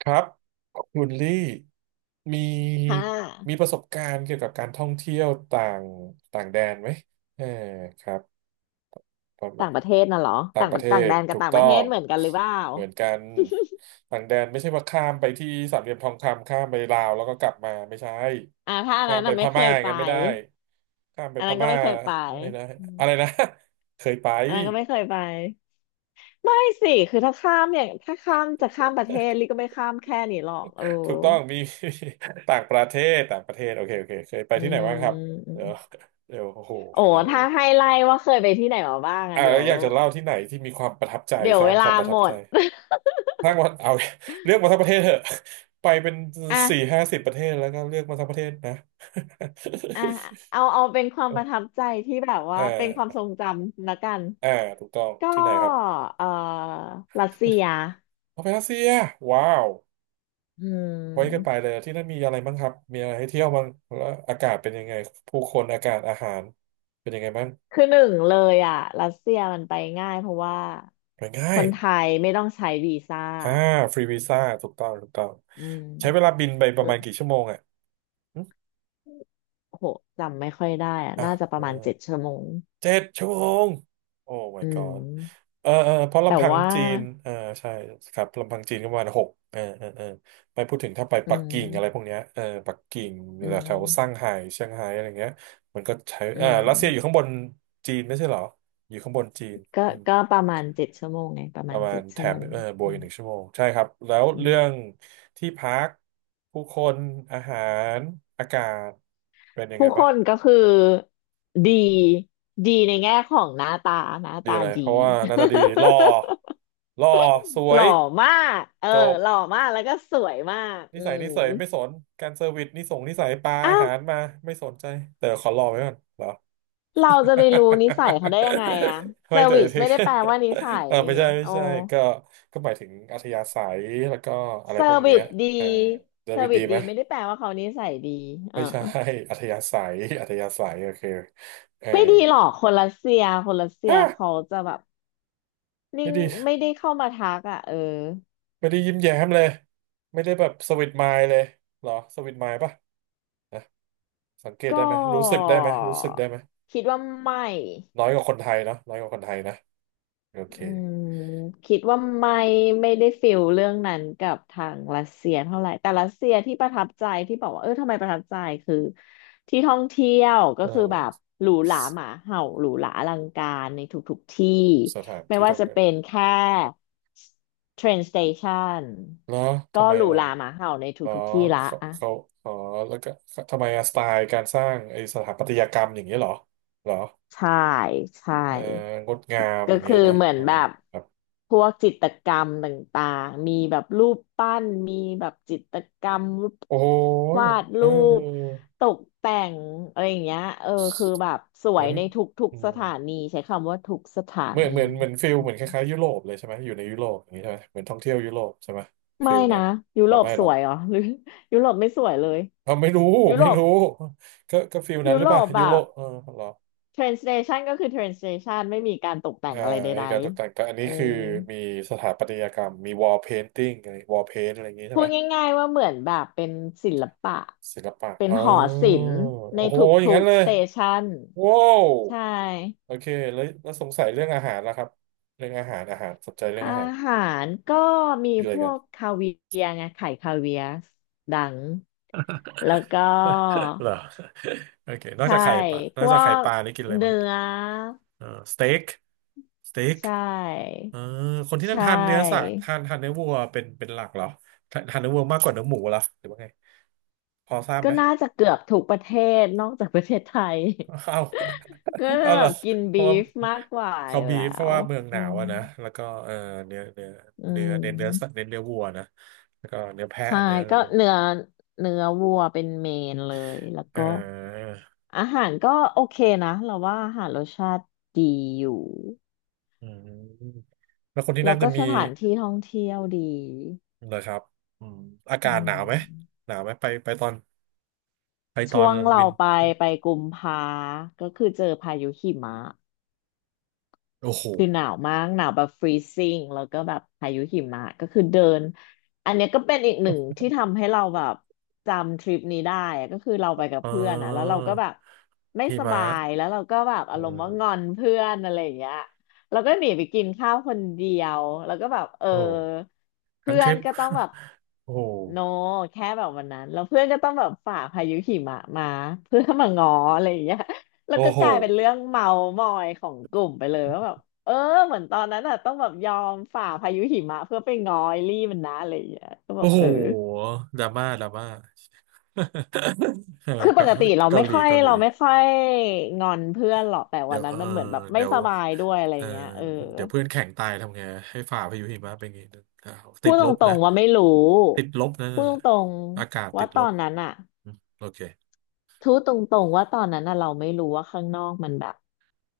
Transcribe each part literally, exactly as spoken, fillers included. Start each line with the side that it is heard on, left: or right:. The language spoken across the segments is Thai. right: ครับคุณลี่มี
left: ค่ะ
right: มีประสบการณ์เกี่ยวกับการท่องเที่ยวต่างต่างแดนไหมเออครับประมา
left: ต่า
right: ณ
left: งประเทศน่ะเหรอ
right: ต่าง
left: ต่าง
right: ป
left: ป
right: ระ
left: ระ
right: เท
left: ต่าง
right: ศ
left: แดนกั
right: ถู
left: บ
right: ก
left: ต่างป
right: ต้อ
left: ระเทศ
right: ง
left: เหมือนกันหรือเปล่า
right: เหมือนกันต่างแดนไม่ใช่ว่าข้ามไปที่สามเหลี่ยมทองคำข้ามไปลาวแล้วก็กลับมาไม่ใช่
left: อ่าถ้าอัน
right: ข้า
left: นั้
right: ม
left: น
right: ไป
left: น่ะ
right: พ
left: ไม่เค
right: ม่า
left: ย
right: อย่า
left: ไป
right: งนั้นไม่ได้ข้ามไป
left: อัน
right: พ
left: นั้นก็
right: ม่า
left: ไม่เคยไป
right: ไม่ได้
left: อม
right: อะไรนะ เคยไป
left: อันนั้นก็ไม่เคยไปไม่สิคือถ้าข้ามอย่างถ้าข้ามจะข้ามประเทศลิก็ไม่ข้ามแค่นี้หรอกเออ
right: ถูกต้องมี ต่างประเทศต่างประเทศโอเคโอเคเคยไป
left: อื
right: ที่ไหน
left: ม
right: บ้างครับ
left: อืม
right: เดี๋ยวเดี๋ยวโอ้โห
left: โอ้
right: ขนาดนั้น
left: ถ้า
right: เลย
left: ให้ไล่ว่าเคยไปที่ไหนมาบ้าง
right: อ่า
left: อ่ะเดี๋
right: แล้
left: ย
right: ว
left: ว
right: อยากจะเล่าที่ไหนที่มีความประทับใจ
left: เดี๋ยว
right: สร้า
left: เว
right: งค
left: ลา
right: วามประทั
left: หม
right: บใจ
left: ด
right: สร้างวันเอา เลือกมาทั้งประเทศเถอะ ไปเป็น
left: อ่ะ
right: สี่ห้าสิบประเทศแล้วก็เลือกมาทั้งประเทศนะ
left: อ่ะเอาเอาเป็นความป ระทับใจที่แบบ
right: เอ
left: ว่าเป็นความทร
right: อ
left: งจำละกัน
right: เออถูกต้อง
left: ก็
right: ที่ไหนครับ
left: เอ่อรัสเซีย
right: เอาไปรัสเซียว้าว
left: อื
right: ไว้กันไป
left: ม
right: เลยที่นั่นมีอะไรบ้างครับมีอะไรให้เที่ยวบ้างแล้วอากาศเป็นยังไงผู้คนอากาศอาหารเป็นยังไงบ้าง
left: คือหนึ่งเลยอ่ะรัสเซียมันไปง่ายเพราะว่า
right: ไปง่า
left: ค
right: ย
left: นไทยไม่ต้องใช้วีซ่า
right: อ่าฟรีวีซ่าถูกต้องถูกต้อง
left: อืม
right: ใช้เวลาบินไปป
left: เอ
right: ระ
left: อ
right: มาณกี่ชั่วโมงอ่ะหึ
left: โหจำไม่ค่อยได้อ่ะ
right: อ้า
left: น่า
right: ว
left: จะป
right: เอ
left: ระ
right: อ
left: มาณเจ็ดชั่วโมง
right: เจ็ดชั่วโมงโอ้ my
left: อื
right: god
left: ม
right: เออเออเพราะ
left: แต่
right: ลำพัง
left: ว่า
right: จีนเออใช่ครับลำพังจีนก็ประมาณหกเออเออเออไม่พูดถึงถ้าไป
left: อื
right: ปักกิ่งอะไรพวก
left: ม
right: เนี้ยเออปักกิ่ง
left: อื
right: แถวซ่าง
left: ม
right: ไฮ้เซี่ยงไฮ้อะไรเงี้ยมันก็ใช้
left: อื
right: เออรัสเซียอยู่ข้า
left: ม
right: งบนจีนไม่ใช่เหรออยู่ข้างบนจีน
left: ก็
right: อืม
left: ก็ประมาณเจ็ดชั่วโมงไงประ
right: ป
left: มา
right: ระ
left: ณ
right: มา
left: เจ็
right: ณ
left: ด
right: แถ
left: ชั่วโม
right: ม
left: ง
right: เออบวก
left: อื
right: อีก
left: ม
right: หนึ่งชั่วโมงใช่ครับแล้ว
left: อื
right: เรื่อง
left: ม
right: ที่พักผู้คนอาหารอากาศเป็นยังไง
left: ผู้ค
right: บ้าง
left: นก็คือดีดีในแง่ของหน้าตาหน้า
right: ดี
left: ตา
right: อะไรเพ
left: ดี
right: ราะว่าหน้าตาดีหล่อ หล่อสว
left: หล่
right: ย
left: อมากเออ
right: จบ
left: หล่อมาก แล้วก็สวยมาก
right: นิ
left: อื
right: สัย
left: ม
right: นิสัยไม่สนการเซอร์วิสนิสงนิสัยปลา
left: อ้า
right: อา
left: ว
right: หารมาไม่สนใจแต่ขอรอไว้ก่อนเหรอ
left: เราจะไปรู้นิสัยเขาได้ยังไงอะ เซ
right: ไม่
left: อร์
right: แต่
left: วิส
right: ถึง
left: ไม่ได้แปลว่านิสั ย
right: เออ
left: นี่
right: ไม่ใช่ไม่
left: โอ้
right: ใช่ก็ก็หมายถึงอัธยาศัยแล้วก็อะไร
left: เซอ
right: พวก
left: ร์วิ
right: เนี้ย
left: สดี
right: เออเซอ
left: เซ
right: ร์
left: อ
right: วิ
left: ร์
right: ส
left: วิ
right: ดี
left: ส
right: ไห
left: ดี
right: ม
left: ไม่ได้แปลว่าเขานิสัยดีอ่า
right: ไม่ใช่ อัธยาศัยอัธยาศัยโอเคเออ
left: ไม่ดีหรอกคนรัสเซียคนรัสเซีย
right: ฮะ
left: เขาจะแบบ
right: ไม่
left: นิ่ง
right: ดี
left: ไม่ได้เข้ามาทักอะเออ
right: ไม่ได้ยิ้มแย้มเลยไม่ได้แบบสวิตไมล์เลยเหรอสวิตไมล์ปะนะสังเกตได้
left: ก็
right: ไหมรู้สึกได้ไหมรู้สึกได้ไหม
left: คิดว่าไม่
right: น้อยกว่าคนไทยเนาะน้อยกว่าคนไทยนะโอเค
left: อืมคิดว่าไม่ไม่ได้ฟิลเรื่องนั้นกับทางรัสเซียเท่าไหร่แต่รัสเซียที่ประทับใจที่บอกว่าเออทำไมประทับใจคือที่ท่องเที่ยวก็
right: เอ
left: คือแบบ
right: อ
left: หรูหราหมาเห่าหรูหราอลังการในทุกๆที่
right: สถาน
left: ไม่
right: ที่
left: ว่า
right: ท่อง
left: จะ
right: เที่ยว
left: เป็นแค่เทรนสเตชัน
right: เหรอทำ
left: ก็
right: ไม
left: หรู
right: ล่ะ
left: หราหมาเห่าใน
right: เหรอ
left: ทุกๆที่ละ
right: เขา
left: อ่ะ
right: เขาอ๋อแล้วก็ทำไมอะสไตล์การสร้างไอสถาปัตยกรรมอย่างเงี้ยเหรอเหรอ
left: ใช่ใช่
right: เอองดงาม
left: ก็
right: อย่างเงี้
left: คือ
right: ยนะ
left: เหมือน
right: เออ
left: แบบ
right: ครับ
left: พวกจิตรกรรมต่างๆมีแบบรูปปั้นมีแบบจิตรกรรมรูป
right: โอ้ย
left: วาด
right: เออ
left: รูปตกแต่งอะไรอย่างเงี้ยเออคือแบบส
right: เห
left: ว
right: มื
left: ย
right: อน
left: ในทุก
right: อื
left: ๆส
right: ม
left: ถานีใช้คำว่าทุกสถา
right: เหมือน
left: นี
right: เหมือนเหมือนฟิล
left: อื
right: เหมือนค
left: ม
right: ล้ายๆยุโรปเลยใช่ไหมอยู่ในยุโรปอย่างนี้ใช่ไหมเหมือนท่องเที่ยวยุโรปใช่ไหมฟิ
left: ไม่
right: ลนั้
left: นะ
right: น
left: ยุ
right: เรา
left: โรป
right: ไม่
left: ส
right: หรอ
left: ว
right: ก
left: ยเหรอหรือยุโรปไม่สวยเลย
right: เราไม่รู้
left: ยุโร
right: ไม่
left: ป
right: รู้ก็ก็ฟิลนั้น
left: ยุ
right: หรือ
left: โร
right: เปล่า
left: ปแบ
right: ยุโร
left: บ
right: ปเออเหรอ
left: train station ก็คือ train station ไม่มีการตกแต่
right: เอ่า
left: งอะไร
right: ไอ
left: ใด
right: การตกแต่งแต่อัน
left: ๆอื
right: นี้คือ
left: ม
right: มีสถาปัตยกรรมมีวอลเพนติ้งอะไรวอลเพนอะไรอย่างนี้ใช่
left: พู
right: ไหม
left: ดง่ายๆว่าเหมือนแบบเป็นศิลปะ
right: ศิลปะ
left: เป็น
right: อ๋อ
left: หอศิลป์ใน
right: โอ้โห
left: ท
right: อย่าง
left: ุ
right: นั้
left: ก
right: นเล
left: ๆ
right: ย
left: สเตชัน
right: ว้าว
left: ใช่
right: โอเคแล้วแล้วสงสัยเรื่องอาหารแล้วครับเรื่องอาหารอาหารสนใจเรื่อง
left: อา
right: อาหาร
left: หารก็มี
right: คืออะ
left: พ
right: ไรกั
left: ว
right: น
left: กคาเวียร์ไงไข่คาเวียร์ดังแล้วก็
right: เหรอโอเคนอก
left: ใช่
right: จากไข่ปลาน
left: พ
right: อก
left: ว
right: จากไข่ป
left: ก
right: ลานี่กินอะไรบ้า
left: เนื้
right: ง
left: อ
right: เออสเต็กสเต็ก
left: ใช่
right: เออคนที่
left: ใช
right: นั่นทานเนื้อสัต
left: ่
right: ว์ทานทานเนื้อวัวเป็นเป็นหลักเหรอทานทานเนื้อวัวมากกว่าเนื้อหมูเหรอหรือว่าไงพอทราบ
left: ก็
right: ไหม
left: น่าจะเกือบทุกประเทศนอกจากประเทศไทย
right: เอา
left: ก็จะ
right: เอา
left: แบ
right: เหรอ
left: บกิน
right: เพ
left: บี
right: ราะว่า
left: ฟมากกว่า
right: เขา
left: อยู่
right: บี
left: แล้
right: ฟเพราะ
left: ว
right: ว่าเมืองห
left: อื
right: นาว
left: ม
right: อะนะแล้วก็เออเนื้อเนื้อ
left: อื
right: เนื้อเน้นเนื้อสัตว์
left: ม
right: เน้นเนื้อวัวนะแล้วก็เนื้อแพะ
left: ใช่
right: เนื้ออะไร
left: ก็
right: พวกนี้
left: เนื้อเนื้อวัวเป็นเมนเลยแล้ว
right: เ
left: ก็
right: ออ
left: อาหารก็โอเคนะเราว่าอาหารรสชาติดีอยู่
right: อืมแล้วคนที่
left: แล้
right: นั่
left: ว
right: นจะ
left: ก็
right: มี
left: สถานที่ท่องเที่ยวดี
right: เลยครับอืมอา
left: อื
right: กาศหนา
left: ม
right: วไหมหนาวไหมไปไปตอนไปตอ
left: ช่
right: น
left: วงเรา
right: วิน
left: ไปไปกุมภาก็คือเจอพายุหิมะ
right: โอ้โห
left: คือหนาวมากหนาวแบบฟรีซิ่งแล้วก็แบบพายุหิมะก็คือเดินอันเนี้ยก็เป็นอีกหนึ่งที่ทำให้เราแบบจำทริปนี้ได้อะก็คือเราไปกับ
right: เอ
left: เพื่อนอ่ะแล้วเรา
right: อ
left: ก็แบบไม่
right: หิ
left: ส
right: มะ
left: บายแล้วเราก็แบบอา
right: เอ
left: รมณ์
right: อ
left: ว่างอนเพื่อนอะไรอย่างเงี้ยเราก็หนีไปกินข้าวคนเดียวแล้วก็แบบเออ
right: โอ้โหทั้ง
left: เพื่
right: ท
left: อ
right: ริ
left: น
right: ป
left: ก็ต้องแบบ
right: โอ้โห
left: โนแค่แบบวันนั้นแล้วเพื่อนก็ต้องแบบฝ่าพายุหิมะมาเพื่อมาง้ออะไรอย่างเงี้ยแล้ว
right: โอ้
left: ก็
right: โห
left: กลายเป็นเรื่องเมามอยของกลุ่มไปเลยว่าแบบ เออเหมือนตอนนั้นอ่ะต้องแบบยอมฝ่าพายุหิมะเพื่อไปง้อไอลี่มันนะอะไรอย่างเงี้ยก็แบ
right: โอ้
left: บ
right: โห
left: เออ
right: ดราม่าดราม่า เออ
left: คือป
right: เกา
left: กติเรา
right: เกา
left: ไม่
right: หลี
left: ค่อย
right: เกาหลี
left: เราไม่ค่อยงอนเพื่อนหรอกแต่
right: เดี๋
left: วั
right: ย
left: น
right: ว
left: นั้
right: เอ
left: น
right: อ
left: มันเหมือนแบบไม่
right: เดี๋ยว
left: สบายด้วยอะไร
right: เออ
left: เงี้ยเออ
right: เดี๋ยวเพื่อนแข่งตายทำไง ให้ฝ่าพายุหิมะเป็นไงติ
left: พู
right: ด
left: ดต
right: ลบ
left: ร
right: นะ
left: งๆว่าไม่รู้
right: ติดลบนะ
left: พูดตรง
right: อากาศ
left: ๆ
right: ติ
left: ว่า
right: ด
left: ต
right: ล
left: อ
right: บ
left: นนั้นอ่ะ
right: โอเค
left: พูดตรงๆว่าตอนนั้นอ่ะเราไม่รู้ว่าข้างนอกมันแบบ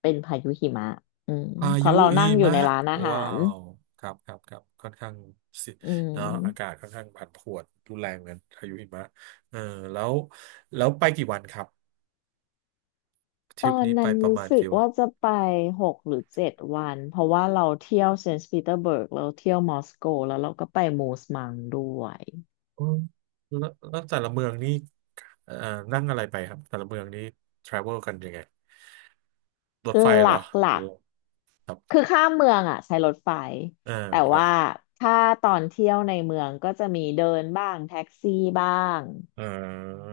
left: เป็นพายุหิมะอืม
right: พา
left: เพ
right: ยุ
left: ราะเรา
right: หิ
left: นั่งอยู่
right: มะ
left: ในร้านอาหา
right: ว้า
left: ร
right: วครับครับครับค่อนข้างสิ
left: อื
right: เนาะอากาศ
left: ม
right: ค่อนข้างผันผวนรุนแรงเหมือนกันพายุหิมะเออแล้วแล้วไปกี่วันครับท
left: ต
right: ริป
left: อน
right: นี้ไป
left: นั้น
right: ประ
left: รู้
right: มาณ
left: สึก
right: กี่วัน
left: ว่าจะไปหกหรือเจ็ดวันเพราะว่าเราเที่ยวเซนต์ปีเตอร์เบิร์กเราเที่ยวมอสโกแล้วเราก็ไปมูสมังด้วย
right: อืมแล้วแล้วแต่ละเมืองนี่เอ่อนั่งอะไรไปครับแต่ละเมืองนี่ทราเวลกันยังไงรถไฟ
left: ห
right: เหรอ
left: ลั
right: หรื
left: ก
right: อครั
left: ๆ
right: บ
left: คือข้ามเมืองอ่ะใช้รถไฟ
right: เออ
left: แต่
right: แล้ว
left: ว่าถ้าตอนเที่ยวในเมืองก็จะมีเดินบ้างแท็กซี่บ้าง
right: เออ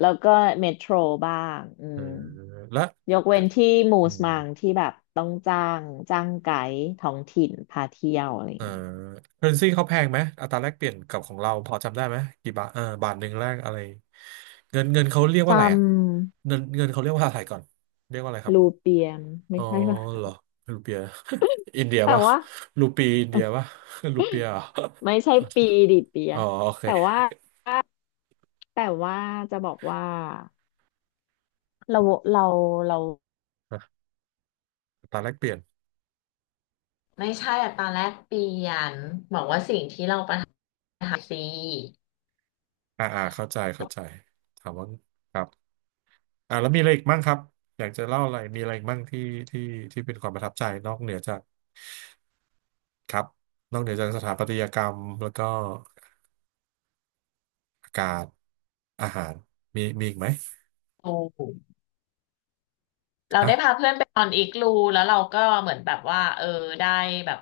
left: แล้วก็เมโทรบ้างอื
right: เออ
left: ม
right: แล้ว
left: ยกเว้นที่มู
right: อื
left: ส
right: ม
left: มังที่แบบต้องจ้างจ้างไกด์ท้องถิ่นพาเที่ยวอะไร
right: เออ
left: เงี้ย
right: เคอเรนซี เขาแพงไหมอัตราแลกเปลี่ยนกับของเราพอจำได้ไหมกี่บาทเออบาทหนึ่งแลกอะไรเงินเงินเขาเรียกว่าอะไรอ่ะ
left: จ
right: เงินเงินเขาเรียกว่าอะไรก่อนเรียกว่าอะไรค
left: ำ
right: รับ
left: ลูเปียมไม่
right: อ๋อ
left: ใช่ป่ะ
right: เหรอรูเปีย อินเดีย
left: แต่
right: ป่ะ
left: ว่า
right: รูปีอินเดียป่ะ รูเปียเหรอ
left: ไม่ใช่ปีดิเปี ย
right: อ๋อโอ
left: แต่
right: เค
left: ว่าแต่ว่าจะบอกว่าเราเราเรา
right: อ่ะอัตราแลกเปลี่ยน
left: ไม่ใช่อะตอนแรกเปลี่ยนบอกว่าสิ่งที่เราประทับใจซี
right: อ่าอ่าเข้าใจเข้าใจถามว่าครับอ่าแล้วมีอะไรอีกบ้างครับอยากจะเล่าอะไรมีอะไรอีกมั่งที่ที่ที่เป็นความประทับใจนอกเหนือจากครับนอกเหนือจากสถาปัตยกรรมแล้วก็อากาศ อาหารมีมีอีกไหม
left: รูเรา
right: ฮะ
left: ได้พาเพื่อนไปนอนอีกรูแล้วเราก็เหมือนแบบว่าเออได้แบบ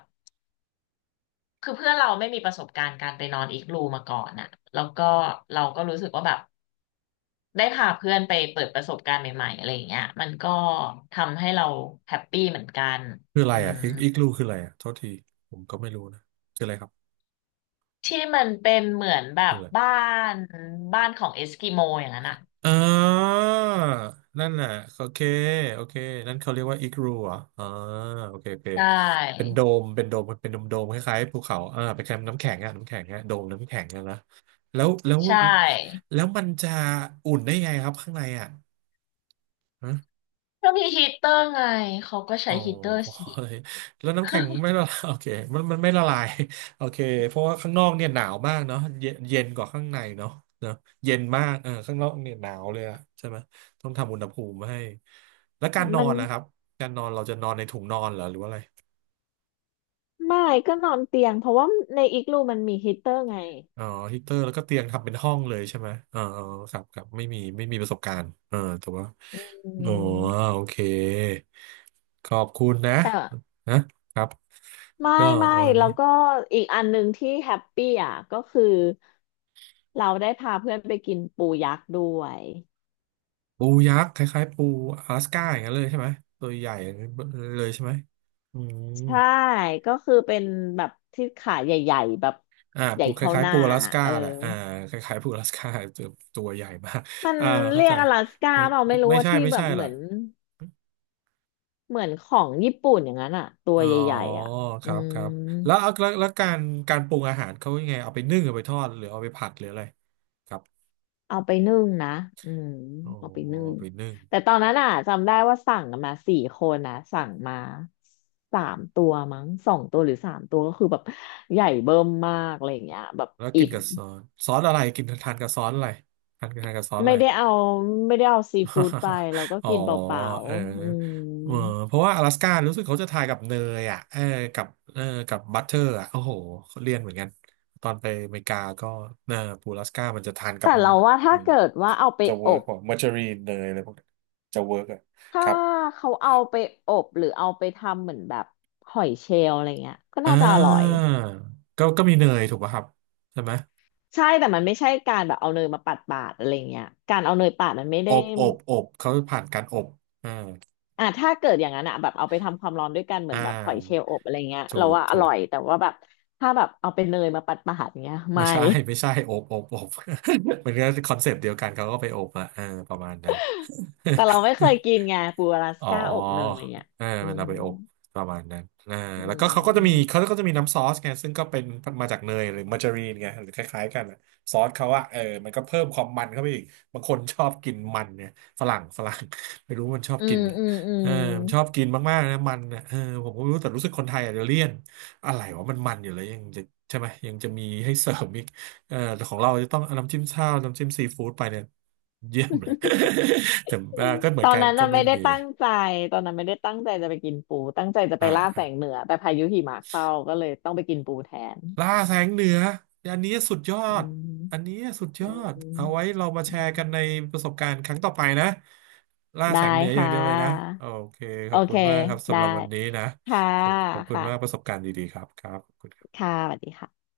left: คือเพื่อนเราไม่มีประสบการณ์การไปนอนอีกรูมาก่อนน่ะแล้วก็เราก็รู้สึกว่าแบบได้พาเพื่อนไปเปิดประสบการณ์ใหม่ๆอะไรอย่างเงี้ยมันก็ทำให้เราแฮปปี้เหมือนกัน
right: คืออะไร
left: อื
right: อ่ะ
left: ม
right: อีกอีกลูคืออะไรอ่ะโทษทีผมก็ไม่รู้นะคืออะไรครับ
left: ที่มันเป็นเหมือนแบ
right: คือ
left: บ
right: อะไร
left: บ้านบ้านของเอสกิโมอย่างนั้นอ่ะ
right: อ่านั่นน่ะโอเคโอเคนั่นเขาเรียกว่าอีกรูเหรอะอ่าโอเคโอเค
left: ใช
right: เป็น
left: ่
right: โดมเป็นโดมเป็นโดมโดมคล้ายๆภูเขาอ่าเป็นแคมป์น้ำแข็งอ่ะน้ำแข็งอ่ะโดมน้ำแข็งอ่ะนะแล้วแล้ว
left: ใช่
right: แล้วมันจะอุ่นได้ไงครับข้างในอ่ะ
left: ก็มีฮีตเตอร์ไงเขาก็ใช้
right: อ๋อ
left: ฮีตเตอร์สิ
right: แล้วน้ำแข็งไม่ละลาย โอเคมันมันไม่ละลาย โอเคเพราะว่าข้างนอกเนี่ยหนาวมากเนาะเย็นเย็นกว่าข้างในเนาะเนาะเย็นมากเออข้างนอกเนี่ยหนาวเลยอะใช่ไหมต้องทำอุณหภูมิให้แล้วการนอ
left: มัน
right: นนะครับการนอนเราจะนอนในถุงนอนเหรอหรือว่าอะไร
left: ไม่ก็นอนเตียงเพราะว่าในอีกรูมันมีฮีตเตอร์ไง
right: อ๋อฮีเตอร์แล้วก็เตียงทำเป็นห้องเลยใช่ไหมเออเออครับครับไม่มีไม่มีประสบการณ์เออแต่ว่า
left: อื
right: โอ้
left: ม
right: โอเคขอบคุณนะ
left: แต่
right: นะครับ
left: ไม่
right: ก็
left: ไม่
right: วัน
left: แล้
right: นี้
left: วก็อีกอันหนึ่งที่แฮปปี้อ่ะก็คือเราได้พาเพื่อนไปกินปูยักษ์ด้วย
right: ปูยักษ์คล้ายๆปู阿拉สก้าอย่างนั้นเลยใช่ไหมตัวใหญ่เลยใช่ไหมอืม
left: ใช่ก็คือเป็นแบบที่ขาใหญ่ๆแบบ
right: อ่า
left: ใหญ่
right: ปูค
left: เท่า
right: ล้า
left: ห
right: ยๆ
left: น้า
right: ปู阿拉ส
left: อะ
right: ก้า
left: เออ
right: แหละอ่าคล้ายๆปู阿拉สก้า ตัวตัวใหญ่มาก
left: มัน
right: อ่าเข้า
left: เรีย
right: ใจ
left: กอลาสก้า
right: ไม่
left: เปล่า
right: ไม่
left: ไม่รู้
right: ไม่
left: ว่า
right: ใช่
left: ที่
right: ไม่
left: แบ
right: ใช่
left: บเหมื
right: ล่ะ
left: อนเหมือนของญี่ปุ่นอย่างนั้นอะตัว
right: อ๋อ
left: ใหญ่ๆอะ
right: ค
left: อื
right: รับค
left: ม
right: รับแล้วแล้วแล้วแล้วการการปรุงอาหารเขายังไงเอาไปนึ่งเอาไปทอดหรือเอาไปผัดหรืออะไรครับ
left: เอาไปนึ่งนะอืม
right: โอ้
left: เอาไปนึ่ง
right: เอาไปนึ่ง
left: แต่ตอนนั้นอ่ะจำได้ว่าสั่งกันมาสี่คนนะสั่งมาสามตัวมั้งสองตัวหรือสามตัวก็คือแบบใหญ่เบิ่มมากอะไรอย่างเงี้ยแบบ
right: แล้วกิ
left: อิ่
right: น
left: ม
right: กับซอสซอสอะไรกินทานกับซอสอะไรทานทานกับซอสอะ
left: ไม่
right: ไร
left: ได้เอาไม่ได้เอาซีฟู้ดไปเราก็
right: อ๋อ
left: กินเปล่า
right: เออ
left: ๆอื
right: เออ
left: ม
right: เพราะว่าอลาสก้ารู้สึกเขาจะถ่ายกับเนยอ่ะเออกับเออกับบัตเตอร์อ่ะโอ้โหเขาเรียนเหมือนกันตอนไปอเมริกาก็เนอปูอลาสก้ามันจะทานกับ
left: แต่เราว่าถ้า
right: อืม
left: เกิดว่าเอาไป
right: จะเวิ
left: อ
right: ร์ก
left: บ
right: กว่ามาร์จารีนเนยอะไรพวกนั้นจะเวิร์กอ่ะค
left: ถ้า
right: รับ
left: เขาเอาไปอบหรือเอาไปทำเหมือนแบบหอยเชลล์อะไรเงี้ยก็
right: อ่
left: น่าจะอร่อย
right: าก็ก็มีเนยถูกป่ะครับใช่ไหม
left: ใช่แต่มันไม่ใช่การแบบเอาเนยมาปาดปาดอะไรเงี้ยการเอาเนยปาดมันไม่
right: อ
left: ได้
right: บอบอบเขาผ่านการอบอ่า
left: อ่ะถ้าเกิดอย่างนั้นอะแบบเอาไปทำความร้อนด้วยกันเหมือ
right: อ่
left: นแบบหอยเชล
right: า
left: ล์อบอะไรเงี้ย
right: ถู
left: เรา
right: ก
left: ว่าอ
right: ถู
left: ร่
right: ก
left: อยแต่ว่าแบบถ้าแบบเอาไปเนยมาปาดปาดเงี้ย
right: ไม่
left: ไม่
right: ใช่ ไม่ใช่โอบโอบโอบ เหมือนกันคอนเซปต์เดียวกันเขาก็ไปโอบอะเออประมาณนั้น
left: แต่เราไม่เคย กินไงปูอลาส
right: อ๋อ
left: ก้าอบเนยอ่ะ
right: เออ
left: อื
right: มันเอา
left: ม
right: ไปอบประมาณนั้นอ่า
left: อื
right: แล้วก็เขาก็จะมี
left: ม
right: เขาก็จะมีน้ำซอสไงซึ่งก็เป็นมาจากเนยหรือมาการีนไงหรือคล้ายๆกันอะซอสเขาอะเออมันก็เพิ่มความมันเข้าไปอีกบางคนชอบกินมันเนี่ยฝรั่งฝรั่ง ไม่รู้มันชอบ
left: อื
right: กิน
left: ม
right: เหรอ
left: อืมอื
right: เออ
left: ม
right: มันชอบกินมากๆนะมันนะเออผมก็ไม่รู้แต่รู้สึกคนไทยอาจจะเลี่ยนอะไรวะมันมันอยู่เลยยังจะใช่ไหมยังจะมีให้เสริมอีกเออแต่ของเราจะต้องเอาน้ำจิ้มข้าวน้ำจิ้มซีฟู้ดไปเนี่ยเยี่ยมเลย แต่เอ่อก็เหมื
left: ต
right: อน
left: อน
right: กัน
left: นั้น
right: ก็
left: น่ะ
right: ไม่
left: ไม่ได้
right: มี
left: ตั้งใจตอนนั้นไม่ได้ตั้งใจจะไปกินปูตั้งใจจะไป
right: อ่า
left: ล่าแส
right: อ่า
left: งเหนือแต่พายุหิมะเข้าก็เลยต้องไปกินปูแทน
right: ล่าแสงเหนืออันนี้สุดยอ
left: อื
right: ด
left: ม
right: อันนี้สุดย
left: อื
right: อ
left: ม
right: ดเอาไว้เรามาแช
left: อื
right: ร์กั
left: ม
right: นในประสบการณ์ครั้งต่อไปนะล่า
left: ได้
right: แสงเหนืออย่า
left: ค่
right: งเดียวเลยนะ
left: ะ
right: โอเคข
left: โอ
right: อบคุ
left: เค
right: ณมากครับสำ
left: ได้
right: หรับวันนี้นะ
left: ค่ะ
right: ขอบขอบคุณมากประ
left: ค่ะ
right: สบการณ์ดีๆครับครับขอบคุณ
left: ค่ะสวัสดีค่ะ